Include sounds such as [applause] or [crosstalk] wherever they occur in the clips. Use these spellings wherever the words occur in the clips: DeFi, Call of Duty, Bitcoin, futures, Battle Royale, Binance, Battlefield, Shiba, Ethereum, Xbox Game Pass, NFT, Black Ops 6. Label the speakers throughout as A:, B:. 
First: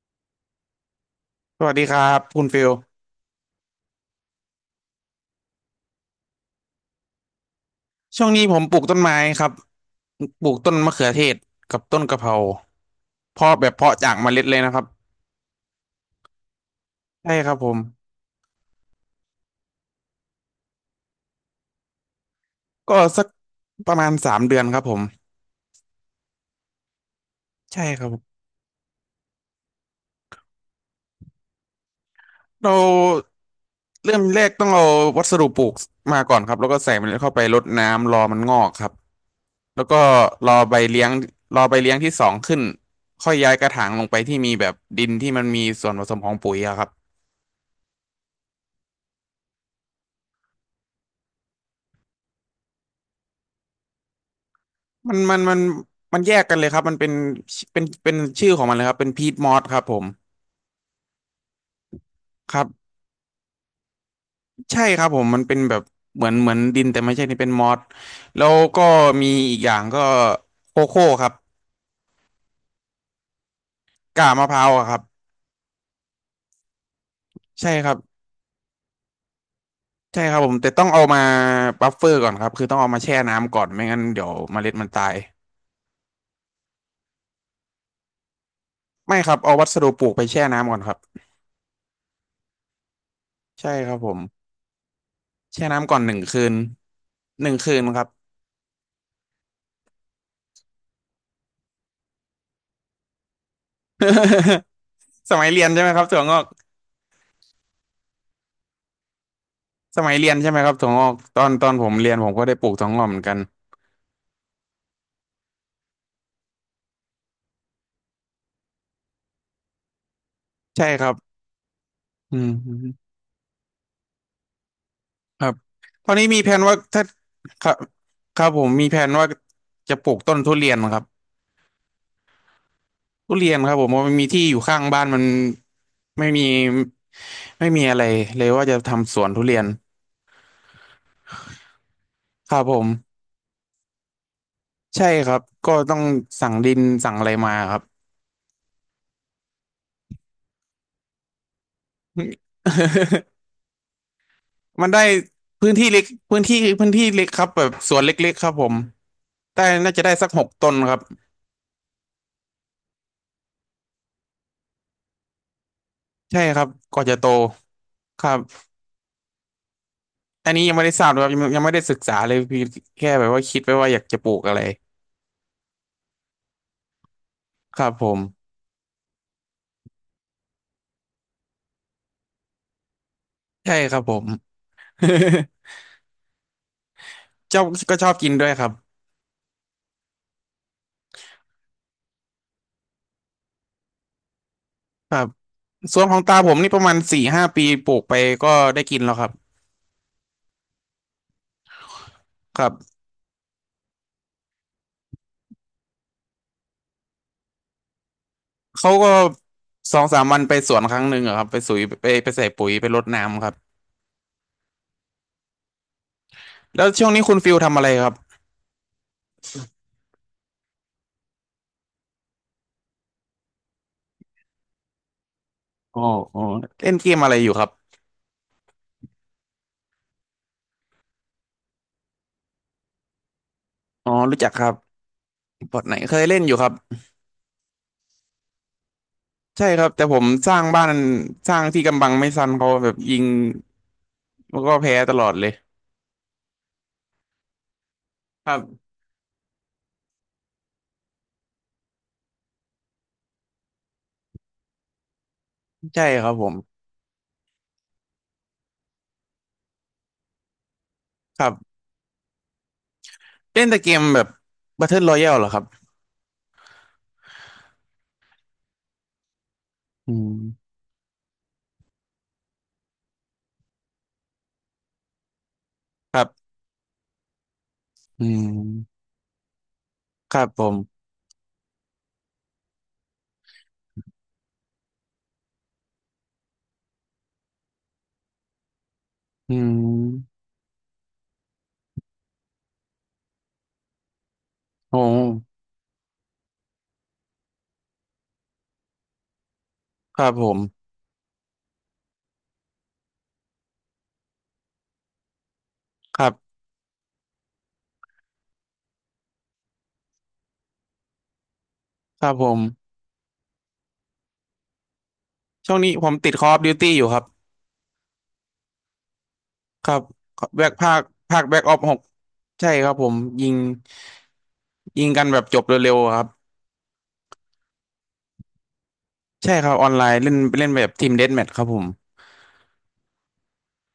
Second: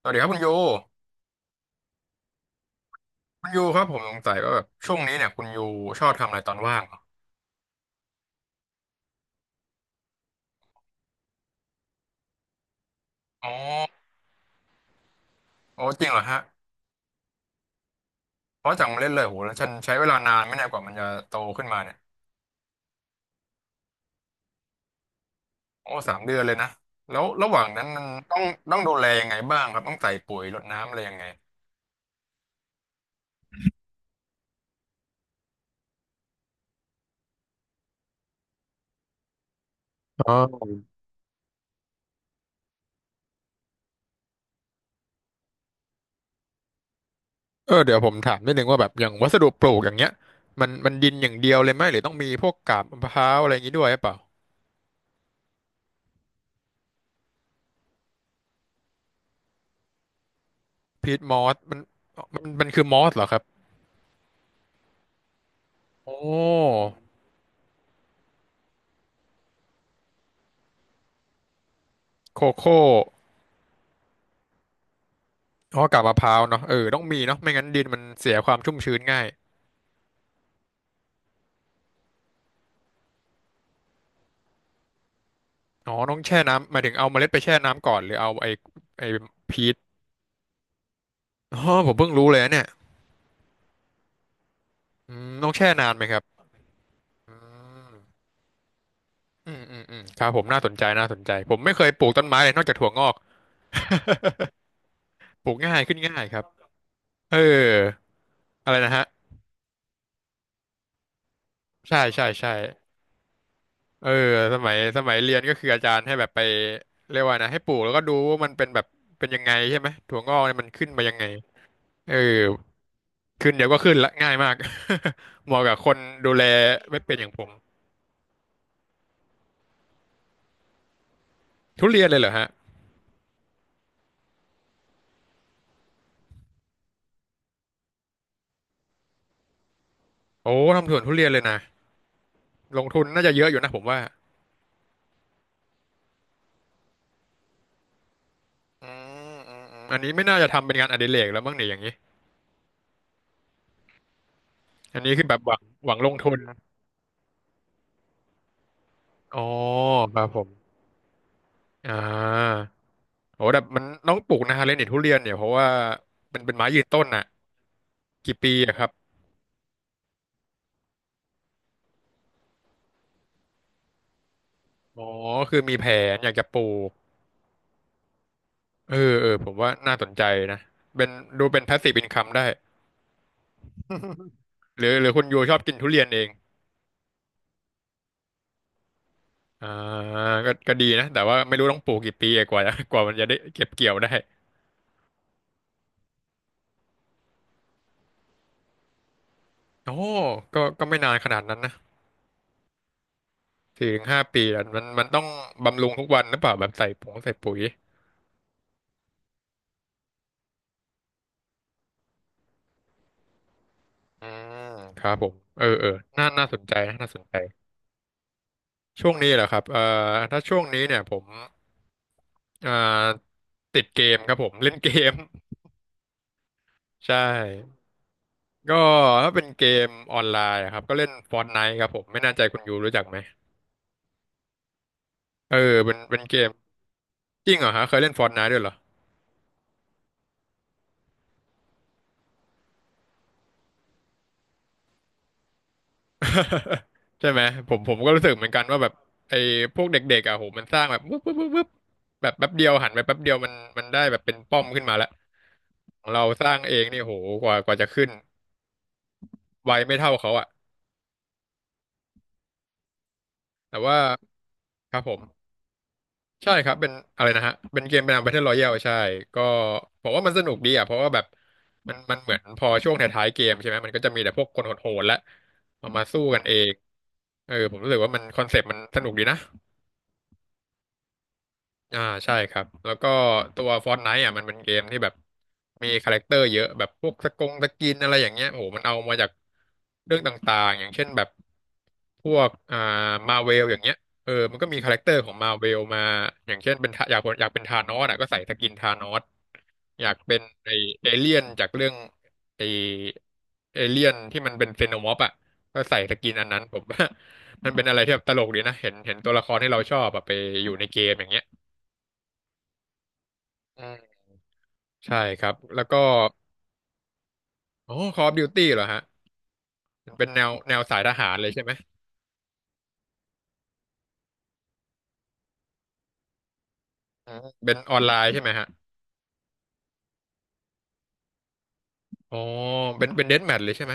A: สวัสดีครับคุณยู
B: สวัสดีครับคุณฟิล
A: คุณยูครับผมสงสัยว่าแบบช่วงนี้เนี่ยคุณยูชอบทำอะไรตอนว่างเหรอ
B: ช่วงนี้ผมปลูกต้นไม้ครับปลูกต้นมะเขือเทศกับต้นกะเพรา
A: อ๋อ
B: เพาะจากเมล็ดเลยนะครับ
A: โอ้จริงเหรอฮะ
B: ใช่ครับผม
A: เพราะจากมาเล่นเลยโหแล้วฉันใช้เวลานานไหม่แน่ยกว่ามันจะโตขึ้นมาเนี่ย
B: ก็สักประมาณ3 เดือนครับผม
A: โอ้สามเดือนเลยนะแล้วระหว่างนั้
B: ใช่
A: นมั
B: ค
A: น
B: รับผ
A: ต้อ
B: ม
A: งต้องดูแลยังไงบ้างครับต้องใส่ปุ๋ยรดน้ำอะไรยังไง
B: เราเริ่มแรกต้องเอาวัสดุปลูกมาก่อนครับแล้วก็ใส่เมล็ดเข้าไปรดน้ำรอมันงอกครับแล้วก็
A: อ๋
B: รอใบ
A: อ
B: เลี้ยงรอใบเลี้ยงที่สองขึ้นค่อยย้ายกระถางลงไปที่มีแบบดินที่มันมีส่วนผสมของปุ๋ยอะครับ
A: เออเดี๋ยวผมถามนิดนึงว่าแบบอย่างวัสดุปลูกอย่างเงี้ยมันดินอย่างเดียวเลยไหมหรือต้องมีพวกกาบมะพร้าวอะไรอย่างงี้ด้วยหรือเปล่า
B: มันมันมันมันแยกกันเลยครับมันเป็นเป็นชื่อของมันเลยครับเป็นพีทมอสครับผม
A: พีทมอสมัน
B: ครั
A: มันคือ
B: บ
A: มอสเหรอครับ
B: ใช่ครับผมมันเป็นแบบ
A: โอ
B: เหมือนเหมือน
A: ้
B: ดินแต่ไม่ใช่นี่เป็นมอสแล้วก็มีอีกอย่างก็โคโค่ครับ
A: โคโค่
B: กากมะพร้าวอะครับ
A: อ๋อกาบมะพร้าวเนาะเออต้องมีเนาะไม่งั้น
B: ใช่
A: ดิน
B: ครับ
A: มันเสียความชุ่มชื้นง่าย
B: ใช่ครับผมแต่ต้องเอามาบัฟเฟอร์ก่อนครับคือต้องเอามาแช่น้ำก่อนไม่งั้นเดี๋ยวเมล็ดมันตาย
A: อ๋อต้องแช่น้ำหมายถึงเอาเมล็ดไปแช่น้ำก่อนหรือเอาไอ้ไอ้
B: ไม่ครับเอา
A: พี
B: วั
A: ช
B: สดุปลูกไปแช่น้ำก่อนครับ
A: อ๋อผมเพิ่งรู้เลยนะเนี่ย
B: ใช่ครับผม
A: อืมต้อง
B: แช่
A: แช่นา
B: น้ำ
A: น
B: ก่อ
A: ไหม
B: นห
A: ค
B: นึ่ง
A: รับ
B: คืนหนึ่งคืนครับ
A: อืมอืมอืมอืมครับผมน่าสนใจน่าสนใจผมไม่เคยปลูกต้นไม้เลยนอกจากถั่วงอก
B: [laughs] ส
A: ป
B: มัย
A: ลูก
B: เรียน
A: ง่าย
B: ใช่ไหม
A: ขึ้น
B: ครับ
A: ง่า
B: ถั่ว
A: ย
B: ง
A: ค
B: อ
A: รับ
B: ก
A: เอออะไรนะฮะ
B: สมัยเรียนใช่ไหมครับถั่วงอกตอนผม
A: ใช่
B: เรียน
A: ใช่
B: ผมก็
A: ใช่
B: ได้ปลูกถั่วงอกเหมือนกัน
A: เออสมัยเรียนก็คืออาจารย์ให้แบบไปเรียกว่านะให้ปลูกแล้วก็ดูว่ามันเป็นแบบเป็นยังไงใช่ไหมถั่วงอกเนี่ยมัน
B: ใช่
A: ขึ้นมา
B: ครั
A: ยั
B: บ
A: งไงเออ
B: อืม
A: ขึ้นเดี๋ยวก็ขึ้นละง่ายมาก
B: ค
A: [laughs] เห
B: รับ
A: มาะกับคน
B: ตอนนี้
A: ดู
B: มี
A: แล
B: แผนว่า
A: ไม่
B: ถ้า
A: เป็นอย่างผม
B: ครับครับผมมีแผนว่าจะปลูกต้นทุเรียนครับ
A: ทุเรียนเลยเหรอฮะ
B: ทุเรียนครับผมเพราะมันมีที่อยู่ข้างบ้านมันไม่มีไม่มีอะไรเลยว่าจะทำสวนทุเรียน
A: โอ้ทำสวนทุเรียนเลยนะ
B: ครับผ
A: ลงทุน
B: ม
A: น่าจะเยอะอยู่นะผมว่า
B: ใช่ครับก็ต้องสั่งดินสั่งอะไรมาครับ
A: อืมอืมอืมอันนี้ไม่น่าจะทำเป็นงานอดิเรกแล้วมั้งเนี่ยอย่างนี้
B: [laughs] มัน
A: อัน
B: ได้
A: นี้คือแบบหวัง
B: พื้น
A: ห
B: ที่
A: วัง
B: เล็ก
A: ลงทุน
B: พื้นที่พื้นที่เล็กครับแบบสวนเล็กๆครับผม
A: อ๋อ
B: ได้น่าจะได้
A: ครับ
B: สัก
A: ผ
B: ห
A: ม
B: กต้นครับ
A: อ่าโอ้แต่มันต้องปลูกนานเลยนี่ทุเรียนเนี่ยเพราะว่ามั
B: ใช่
A: นเป็น
B: ครั
A: ไม้
B: บ
A: ยืน
B: ก
A: ต้
B: ว่า
A: น
B: จะ
A: น่ะ
B: โตครั
A: กี่
B: บ
A: ปีอะครับ
B: อันนี้ยังไม่ได้ทราบเลยครับยังไม่ได้ศึกษาเลยพี่แค่แบบว่าคิดไว้ว่าอยากจะปลูกอะไร
A: อ๋อคือมีแผนอยากจะปลูก
B: ครับผม
A: เออเออผมว่าน่าสนใจนะเป็นดูเป็น passive income ได้
B: ใช่ครับผม
A: หรือหรือคุณยูชอบกิน
B: [laughs]
A: ทุเรียนเอง
B: ชอบก็ชอบกินด้วยครับ
A: อ่าก็ก็ดีนะแต่ว่าไม่รู้ต้องปลูกกี่ปีอะกว่าจะ [laughs] กว่ามันจะได้เก็บเกี่ยวได้
B: ครับสวนของตาผมนี่ประมาณ4-5 ปีปลูกไปก็ได้กินแล้วครับ
A: โอ้ก็ก็ไม่นานขนาดนั้นนะ
B: ครับ
A: สี่ถึงห้าปีอะมันต้องบำรุงทุกวันหรือเปล่าแบบใส่ผงใส่ปุ๋ย
B: เขาก็2-3 วันไปสวนครั้งหนึ่งอะครับไปสุยไปใส่ปุ๋ยไปรดน้ำครับ
A: อืมครับผมเออเออน่าน่าสนใจ
B: แล้ว
A: นะ
B: ช่
A: น่า
B: วง
A: ส
B: นี้
A: นใจ
B: คุณฟิลทำอะไรครับ
A: ช่วงนี้เหรอครับถ้าช่วงนี้เนี่ยผมอ่าติดเกมครับผมเล่นเกม
B: อ๋ออ๋อเล่น
A: [laughs]
B: เก
A: ใช่
B: มอะไรอยู่ครับ
A: ก็ถ้าเป็นเกมออนไลน์อะครับก็เล่น Fortnite ครับผมไม่แน่ใจคุณยูรู้จักไหม
B: อ๋อรู้จักครับ
A: เออ
B: บอท
A: เป็
B: ไหน
A: น
B: เค
A: เป็น
B: ย
A: เก
B: เล่น
A: ม
B: อยู่ครับ
A: จริงเหรอฮะเคยเล่น Fortnite ด้วยเหรอ
B: ใช่ครับ แต่ผมสร้างบ้านสร้างที่กำบังไม่ซันเขาแบบยิงแล้วก็แพ้ตลอดเลย
A: [laughs] ใช่ไหมผมก็รู้สึกเห
B: ค
A: มือน
B: รั
A: กันว่าแบ
B: บ
A: บไอ้พวกเด็กๆอ่ะโหมันสร้างแบบวึบวึบวึบวึบแบบแป๊บเดียวหันไปแป๊บเดียวมันมันได้แบบเป็นป้อมขึ้นมาแล้ว
B: ใช่
A: ของเรา
B: ครับ
A: ส
B: ผม
A: ร้างเองนี่โหกว่าจะขึ้นไวไม่เท่าเขาอ่ะ
B: ครับเล่น
A: แต่
B: แต่เก
A: ว่า
B: มแบบ
A: ครับ
B: Battle
A: ผม
B: Royale เหรอครับ
A: ใช่ครับเป็นอะไรนะฮะเป็นเกมเป็น Battle Royale ใช่ก็ผม
B: อื
A: ว่ามั
B: ม
A: นสนุกดีอ่ะเพราะว่าแบบมันเหมือนพอช่วงท้ายๆเกมใช่ไหมมันก็จะมีแต่พวกคนโหดๆและเอามา
B: ค
A: สู้
B: รั
A: กัน
B: บ
A: เองเออผมรู้สึกว่ามัน
B: อื
A: คอนเซปต์มันส
B: ม
A: นุกดีนะ
B: ครับผม
A: อ่าใช่ครับแล้วก็ตัว Fortnite อ่ะมันเป็นเกมที่แบบมีคาแรคเตอร์เยอะแบบพวกสกงสกินอะไรอย่างเงี้ยโอ้โหมันเอามาจาก
B: อื
A: เรื่องต
B: ม
A: ่างๆอย่างเช่นแบบพวกอ่ามาเวลอย่างเงี้ยเออมันก็มีคาแร
B: โอ้
A: คเตอร์ของมาเวลมาอย่างเช่นเป็นทะอยากเป็นธานอสอ่ะก็ใส่สกินธานอสอยาก
B: ครับ
A: เป็น
B: ผ
A: ไอ
B: ม
A: เอเลี่ยนจากเรื่องไอเอเลี่ยนที่มันเป็นเซโนมอร์ฟอ่ะก็ใส่ส
B: ครั
A: กิน
B: บ
A: อันนั้นผม [laughs] ว่า [laughs] มันเป็นอะไรที่แบบตลกดีนะเห็นตัวละครที่เราชอบอะไปอยู่ในเกมอย่างเงี้ย
B: ครับผม
A: อืมใช่ครับ
B: ช่วง
A: แล้ว
B: นี้
A: ก็
B: ผมติด Call of Duty อยู่ครับ
A: ออ Call of Duty เหรอฮะ
B: ครับ
A: เป็นแนว
B: แบ
A: แน
B: ก
A: ว
B: ภา
A: สา
B: ค
A: ยทหาร
B: ภาค
A: เลย
B: แบ็
A: ใช่
B: ก
A: ไห
B: อ
A: ม
B: อฟหกใช่ครับผมยิงยิงกันแบบจบเร็วๆอะครับ
A: อืมเป็นออนไลน์ใช่ไหมฮะ
B: ใช่ครับออนไลน์เล่นเล่นแบบทีมเดธแมทครับผม
A: อ๋อเป็นเดธแมทเลยใช่ไหม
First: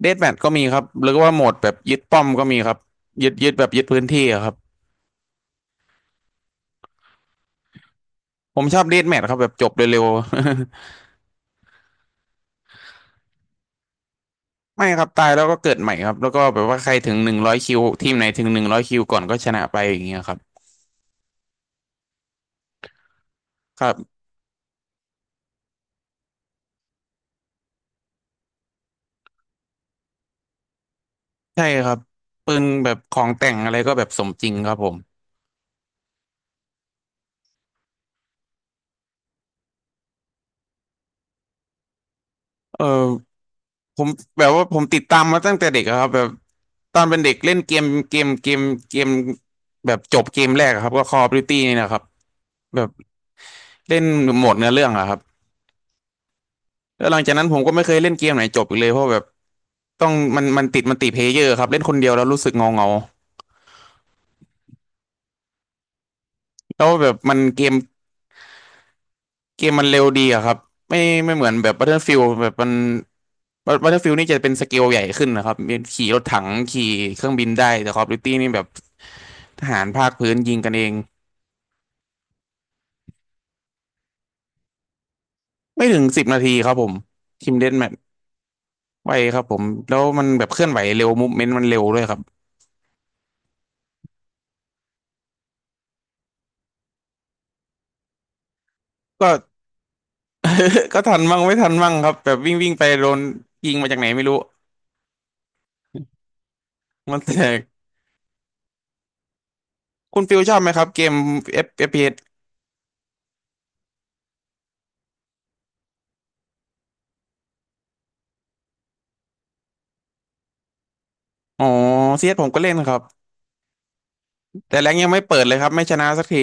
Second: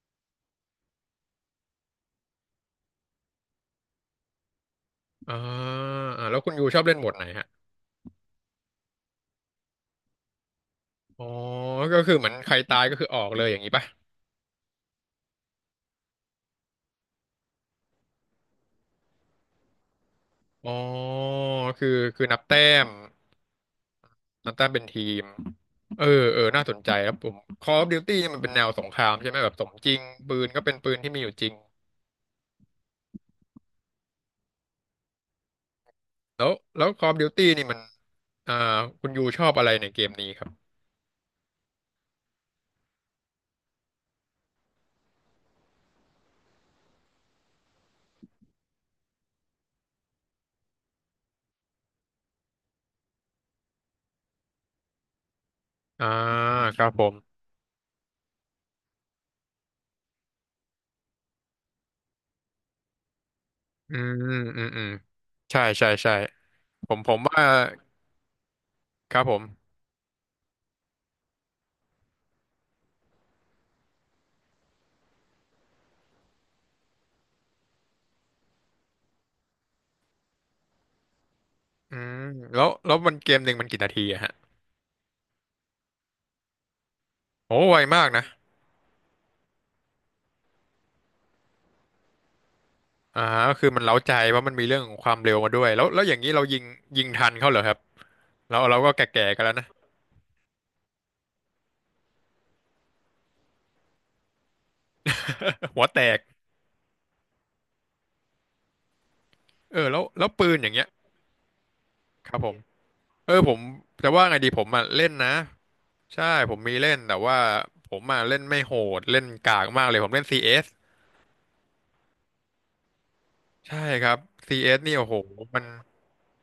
B: เดธแมทก็มีครับหรือว่าโหมดแบบยึดป้อมก็มีครับยึดแบบยึดพื้นที่อะครับ
A: อ่าอ่าแล้วคุณยูชอบเล่นโหมดไหนฮะ
B: ผมชอบเดธแมทครับแบบจบเร็วๆ
A: อ๋อก็คือเหมือนใครตายก็คือออกเลยอย่างนี้ป่ะ
B: [laughs] ไม่ครับตายแล้วก็เกิดใหม่ครับแล้วก็แบบว่าใครถึงหนึ่งร้อยคิวทีมไหนถึงหนึ่งร้อยคิวก่อนก็ชนะไปอย่างเงี้ยครับ
A: อ๋อคือคือม
B: ครับ
A: นับแต้มเป็นทีมเออเออน่าสนใจครับผม Call of Duty เนี่ยมันเป็นแนวสงครามใช่ไหมแบบสมจริงปืนก็เป็นปืนที่มีอยู่จริง
B: ใช่ครับปืนแบบของแต่งอะไรก็แบบสมจริงครับผม
A: แล้วแล้ว Call of Duty นี่มันอ่าคุณยูชอบอะไรในเกมนี้ครับ
B: เออผมแบบว่าผมติดตามมาตั้งแต่เด็กอะครับแบบตอนเป็นเด็กเล่นเกมแบบจบเกมแรกอะครับก็ Call of Duty นี่นะครับแบบ เล่นโหมดเนื้อเรื่องอะครับ
A: อ่าครับผ
B: แล้ว
A: ม
B: หลังจากนั้นผมก็ไม่เคยเล่นเกมไหนจบอีกเลยเพราะแบบต้องมันติเพลเยอร์ครับเล่นคนเดียวแล้วรู้สึกเงาเงา
A: อืมอืมอืมใช่ใช่ใช่
B: แล้
A: ผ
B: ว
A: ม
B: แบ
A: ผ
B: บ
A: ม
B: มัน
A: ว่า
B: เกม
A: ครับผม
B: เกมมันเร็วดีอะครับไม่ไม่เหมือนแบบ Battlefield แบบมัน Battlefield นี่จะเป็นสเกลใหญ่ขึ้นนะครับมีขี่รถถังขี่เครื่องบินได้แต่ Call of Duty นี่แบบทหารภาคพื้นยิงกันเอง
A: อืมแล้วมันเกมหนึ่งมันกี่นาทีอะฮะ
B: ไม่ถึง10 นาทีครับผมที
A: โอ้
B: มเดธ
A: ไว
B: แมท
A: มากนะ
B: ไวครับผมแล้วมันแบบเคลื่อนไหวเร็วมูฟเมนต์มันเร็วด้วยครับ
A: อ่าก็คือมันเร้าใจว่าะมันมีเรื่องของความเร็วมาด้วยแล้วอย่างนี้เรายิงทันเขาเหรอครับเราก็แก่
B: ก็
A: ๆกันแล้วนะ
B: [laughs] ก็ทันมั่งไม่ทันมั่งครับแบบวิ่งวิ่งไปโดนยิงมาจากไหนไม่รู้
A: [laughs] หัวแตก
B: มันแตก
A: เออแล้ว
B: คุณฟิล
A: ปื
B: ชอ
A: น
B: บ
A: อ
B: ไหม
A: ย่าง
B: ค
A: เงี้
B: รั
A: ย
B: บเกม FPS
A: ครับผม เออผมแต่ว่าไงดีผมอ่ะเล่นนะใช่ผมมีเล่นแต่ว่าผมอ่ะเล่นไม่โหดเล่นกากมากเลยผมเล่น CS
B: อ๋อเซียสผมก็เล่นครับ
A: ใช่ครับซีเอ
B: แต่
A: ส
B: แร
A: นี่
B: ง
A: โอ้
B: ยัง
A: โห
B: ไม่เปิดเลย
A: มัน
B: ครับไม่ชนะสักที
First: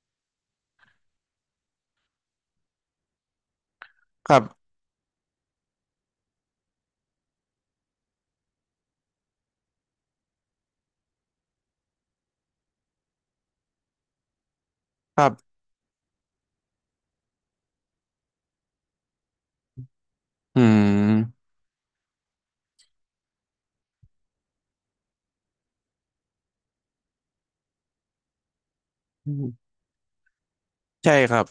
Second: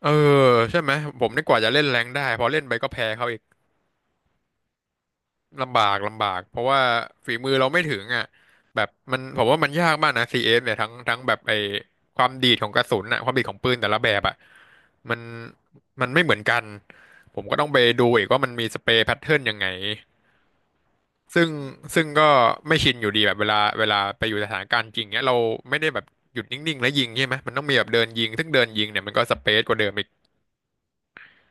A: เออใช่ไหมผมนี่กว่าจะเล่นแรงค์ได้พอเล่นไปก็แพ้เขาอีก
B: ครับ
A: ลำบากเพราะว่าฝีมือเราไม่ถึงอ่ะแบบมันผมว่ามันยากมากนะ CS เอสเนี่ยทั้งแบบไอ้ความดีดของกระสุนอ่ะความดีดของปืนแต่ละแบบอ่ะมั
B: ค
A: น
B: รับ
A: มันไม่เหมือนกันผมก็ต้องไปดูอีกว่ามันมีสเปรย์แพทเทิร์นยังไง
B: อื
A: ซึ่ง
B: ม
A: ซึ่งก็ไม่ชินอยู่ดีแบบเวลาไปอยู่สถานการณ์จริงเนี้ยเราไม่ได้แบบหยุดนิ่งๆแล้วยิงใช่ไหมมันต้องมีแบบเดินยิงซึ่งเดินยิงเนี่ยมันก็สเปซกว่าเดิมอีก
B: ใช่ครับ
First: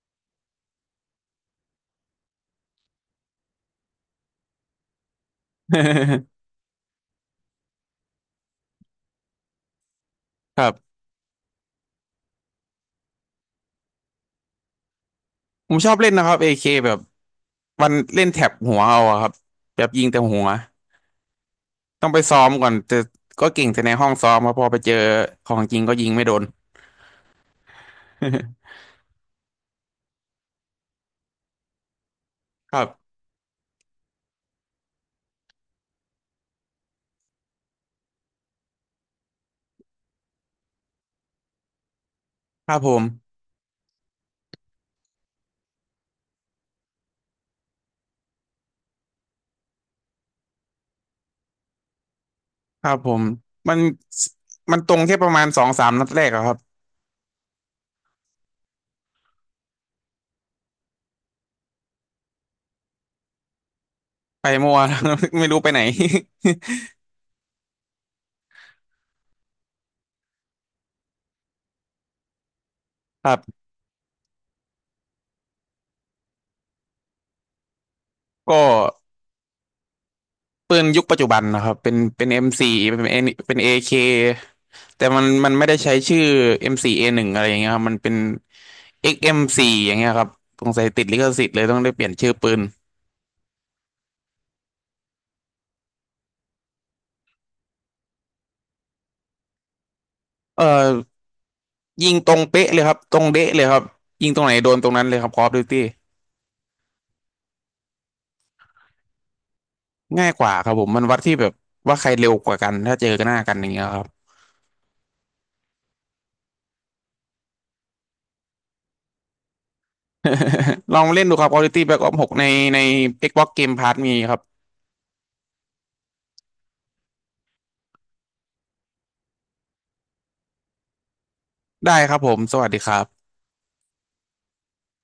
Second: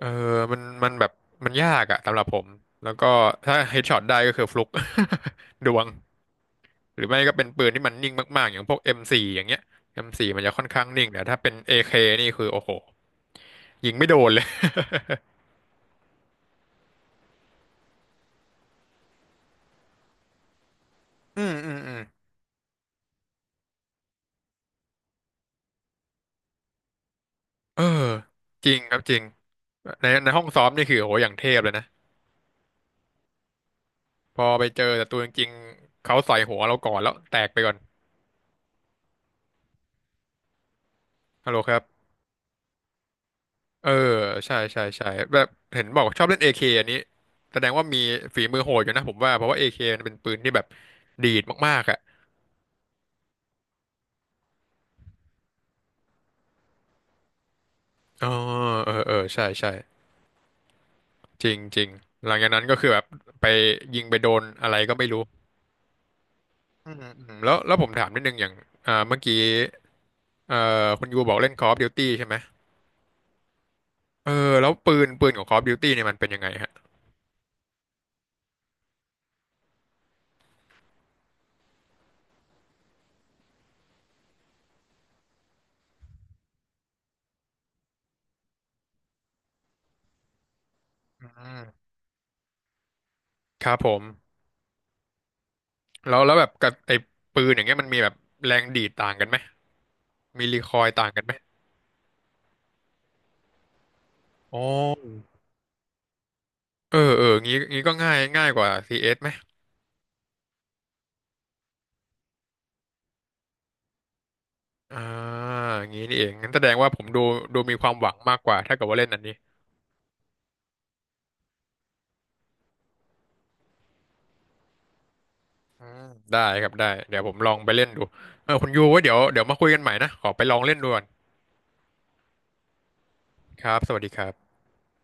A: เออมันแบบมันยากอะสำหรับผมแล้วก็ถ้าเฮดช็อตได้ก็คือฟลุก [laughs] ดวงหรือไม่ก็เป็นปืนที่มันนิ่งมากๆอย่างพวก M4 อมโฟร์อย่างเงี้ย M4 มโฟร์มันจะ
B: [laughs] ค
A: ค่อน
B: รั
A: ข้าง
B: บ
A: นิ่งแต่ถ้าเป็น AK นี่คือโอ้โหยิงไม่โดนเลย
B: ผมชอบเล่นนะครับ AK แบบวันเล่นแถบหัวเอาอะครับแบบยิงแต่หัว
A: [laughs] อืมอืมอืม
B: ต้องไปซ้อมก่อนแต่ก็เก่งแต่ในห้องซ้อมครับพอไปเจอของจริงก็ยิงไม่โดน
A: เออจริงครับจริงในห้องซ้อมนี่คือโอ้โหอย่างเทพเลยนะ
B: [laughs] ครับ
A: พอไปเจอศัตรูจริงๆเขาใส่หัวเราก่อนแล้วแตกไปก่อนฮัลโหลครับ
B: ครับผม
A: เออใช่ใช่ใช่แบบเห็นบอกว่าชอบเล่นเอเคอันนี้แสดงว่ามีฝีมือโหดอยู่นะผมว่าเพราะว่าเอเคมันเป็นปืนที่แบบดีดมากๆอ่ะ
B: ครับผมมันมันตรงแค่ประมาณ2-3 นัดแรกอะครับ
A: อ๋อเออเออใช่ใช่จริงจริงหลังจากนั้นก็คือแบบไปยิงไปโดน
B: ไป
A: อะ
B: มั่
A: ไร
B: ว
A: ก็ไม่รู้
B: [laughs] ไม่รู้ไปไหน [laughs]
A: อืมอืมแล้วผมถามนิดนึงอย่างเมื่อกี้เอ่อคุณยูบอกเล่น Call of Duty ใช่ไหม
B: ครับ
A: เออแล้วปืนของ Call of Duty เนี่ยมันเป็นยังไงฮะ
B: ก็ปืนยุคปัจจุบันนะครับเป็น M4 เป็น N เป็น AK แต่มันไม่ได้ใช้ชื่อ M4A1 อมโฟร์เอหนึ่งอะไรอย่างเงี้ยครับมันเป็น XM4 อกซ์เอ็มโฟร์อย่างเงี้ยครับสงสัยติดลิ
A: อื
B: ขสิทธิ์เลยต้อง
A: ม
B: ได้เปลี่ยนชื่อปืน
A: ครับผม แล้วแบบกับไอ้ปืนอย่างเงี้ยมันมีแบบแรงดีดต่างกันไหมมีรี
B: เอ่อ
A: คอยต่างกันไหม
B: ยิงตรงเป๊ะเลยครับตรงเด๊ะเลยครับยิงตรงไหน
A: อ๋อ
B: โดนตรงนั้นเลยครับ Call of Duty
A: เออเอองี้ก็ง่ายกว่า CS ไหม
B: ง่ายกว่าครับผมมันวัดที่แบบว่าใครเร็วกว่ากันถ้าเจอกันหน้ากันอย่างเงี้ยครับ
A: อ่างี้นี่เองงั้นแสดงว่าผมดูมีความหวังมากกว่าถ้าเกิดว่าเล่นอันนี้
B: [laughs] ลองเล่นดูครับ Quality Black Ops 6ใน Xbox Game Pass มีครับ
A: อืมได้ครับได้เดี๋ยวผมลองไปเล่นดูเออคุณยูไว่าเดี๋ยวมาคุยกันใหม่นะขอไปลองเล่นดูก่อน
B: ได้ครับผมสวัสดีครับ
A: ครับสวัสดีครับ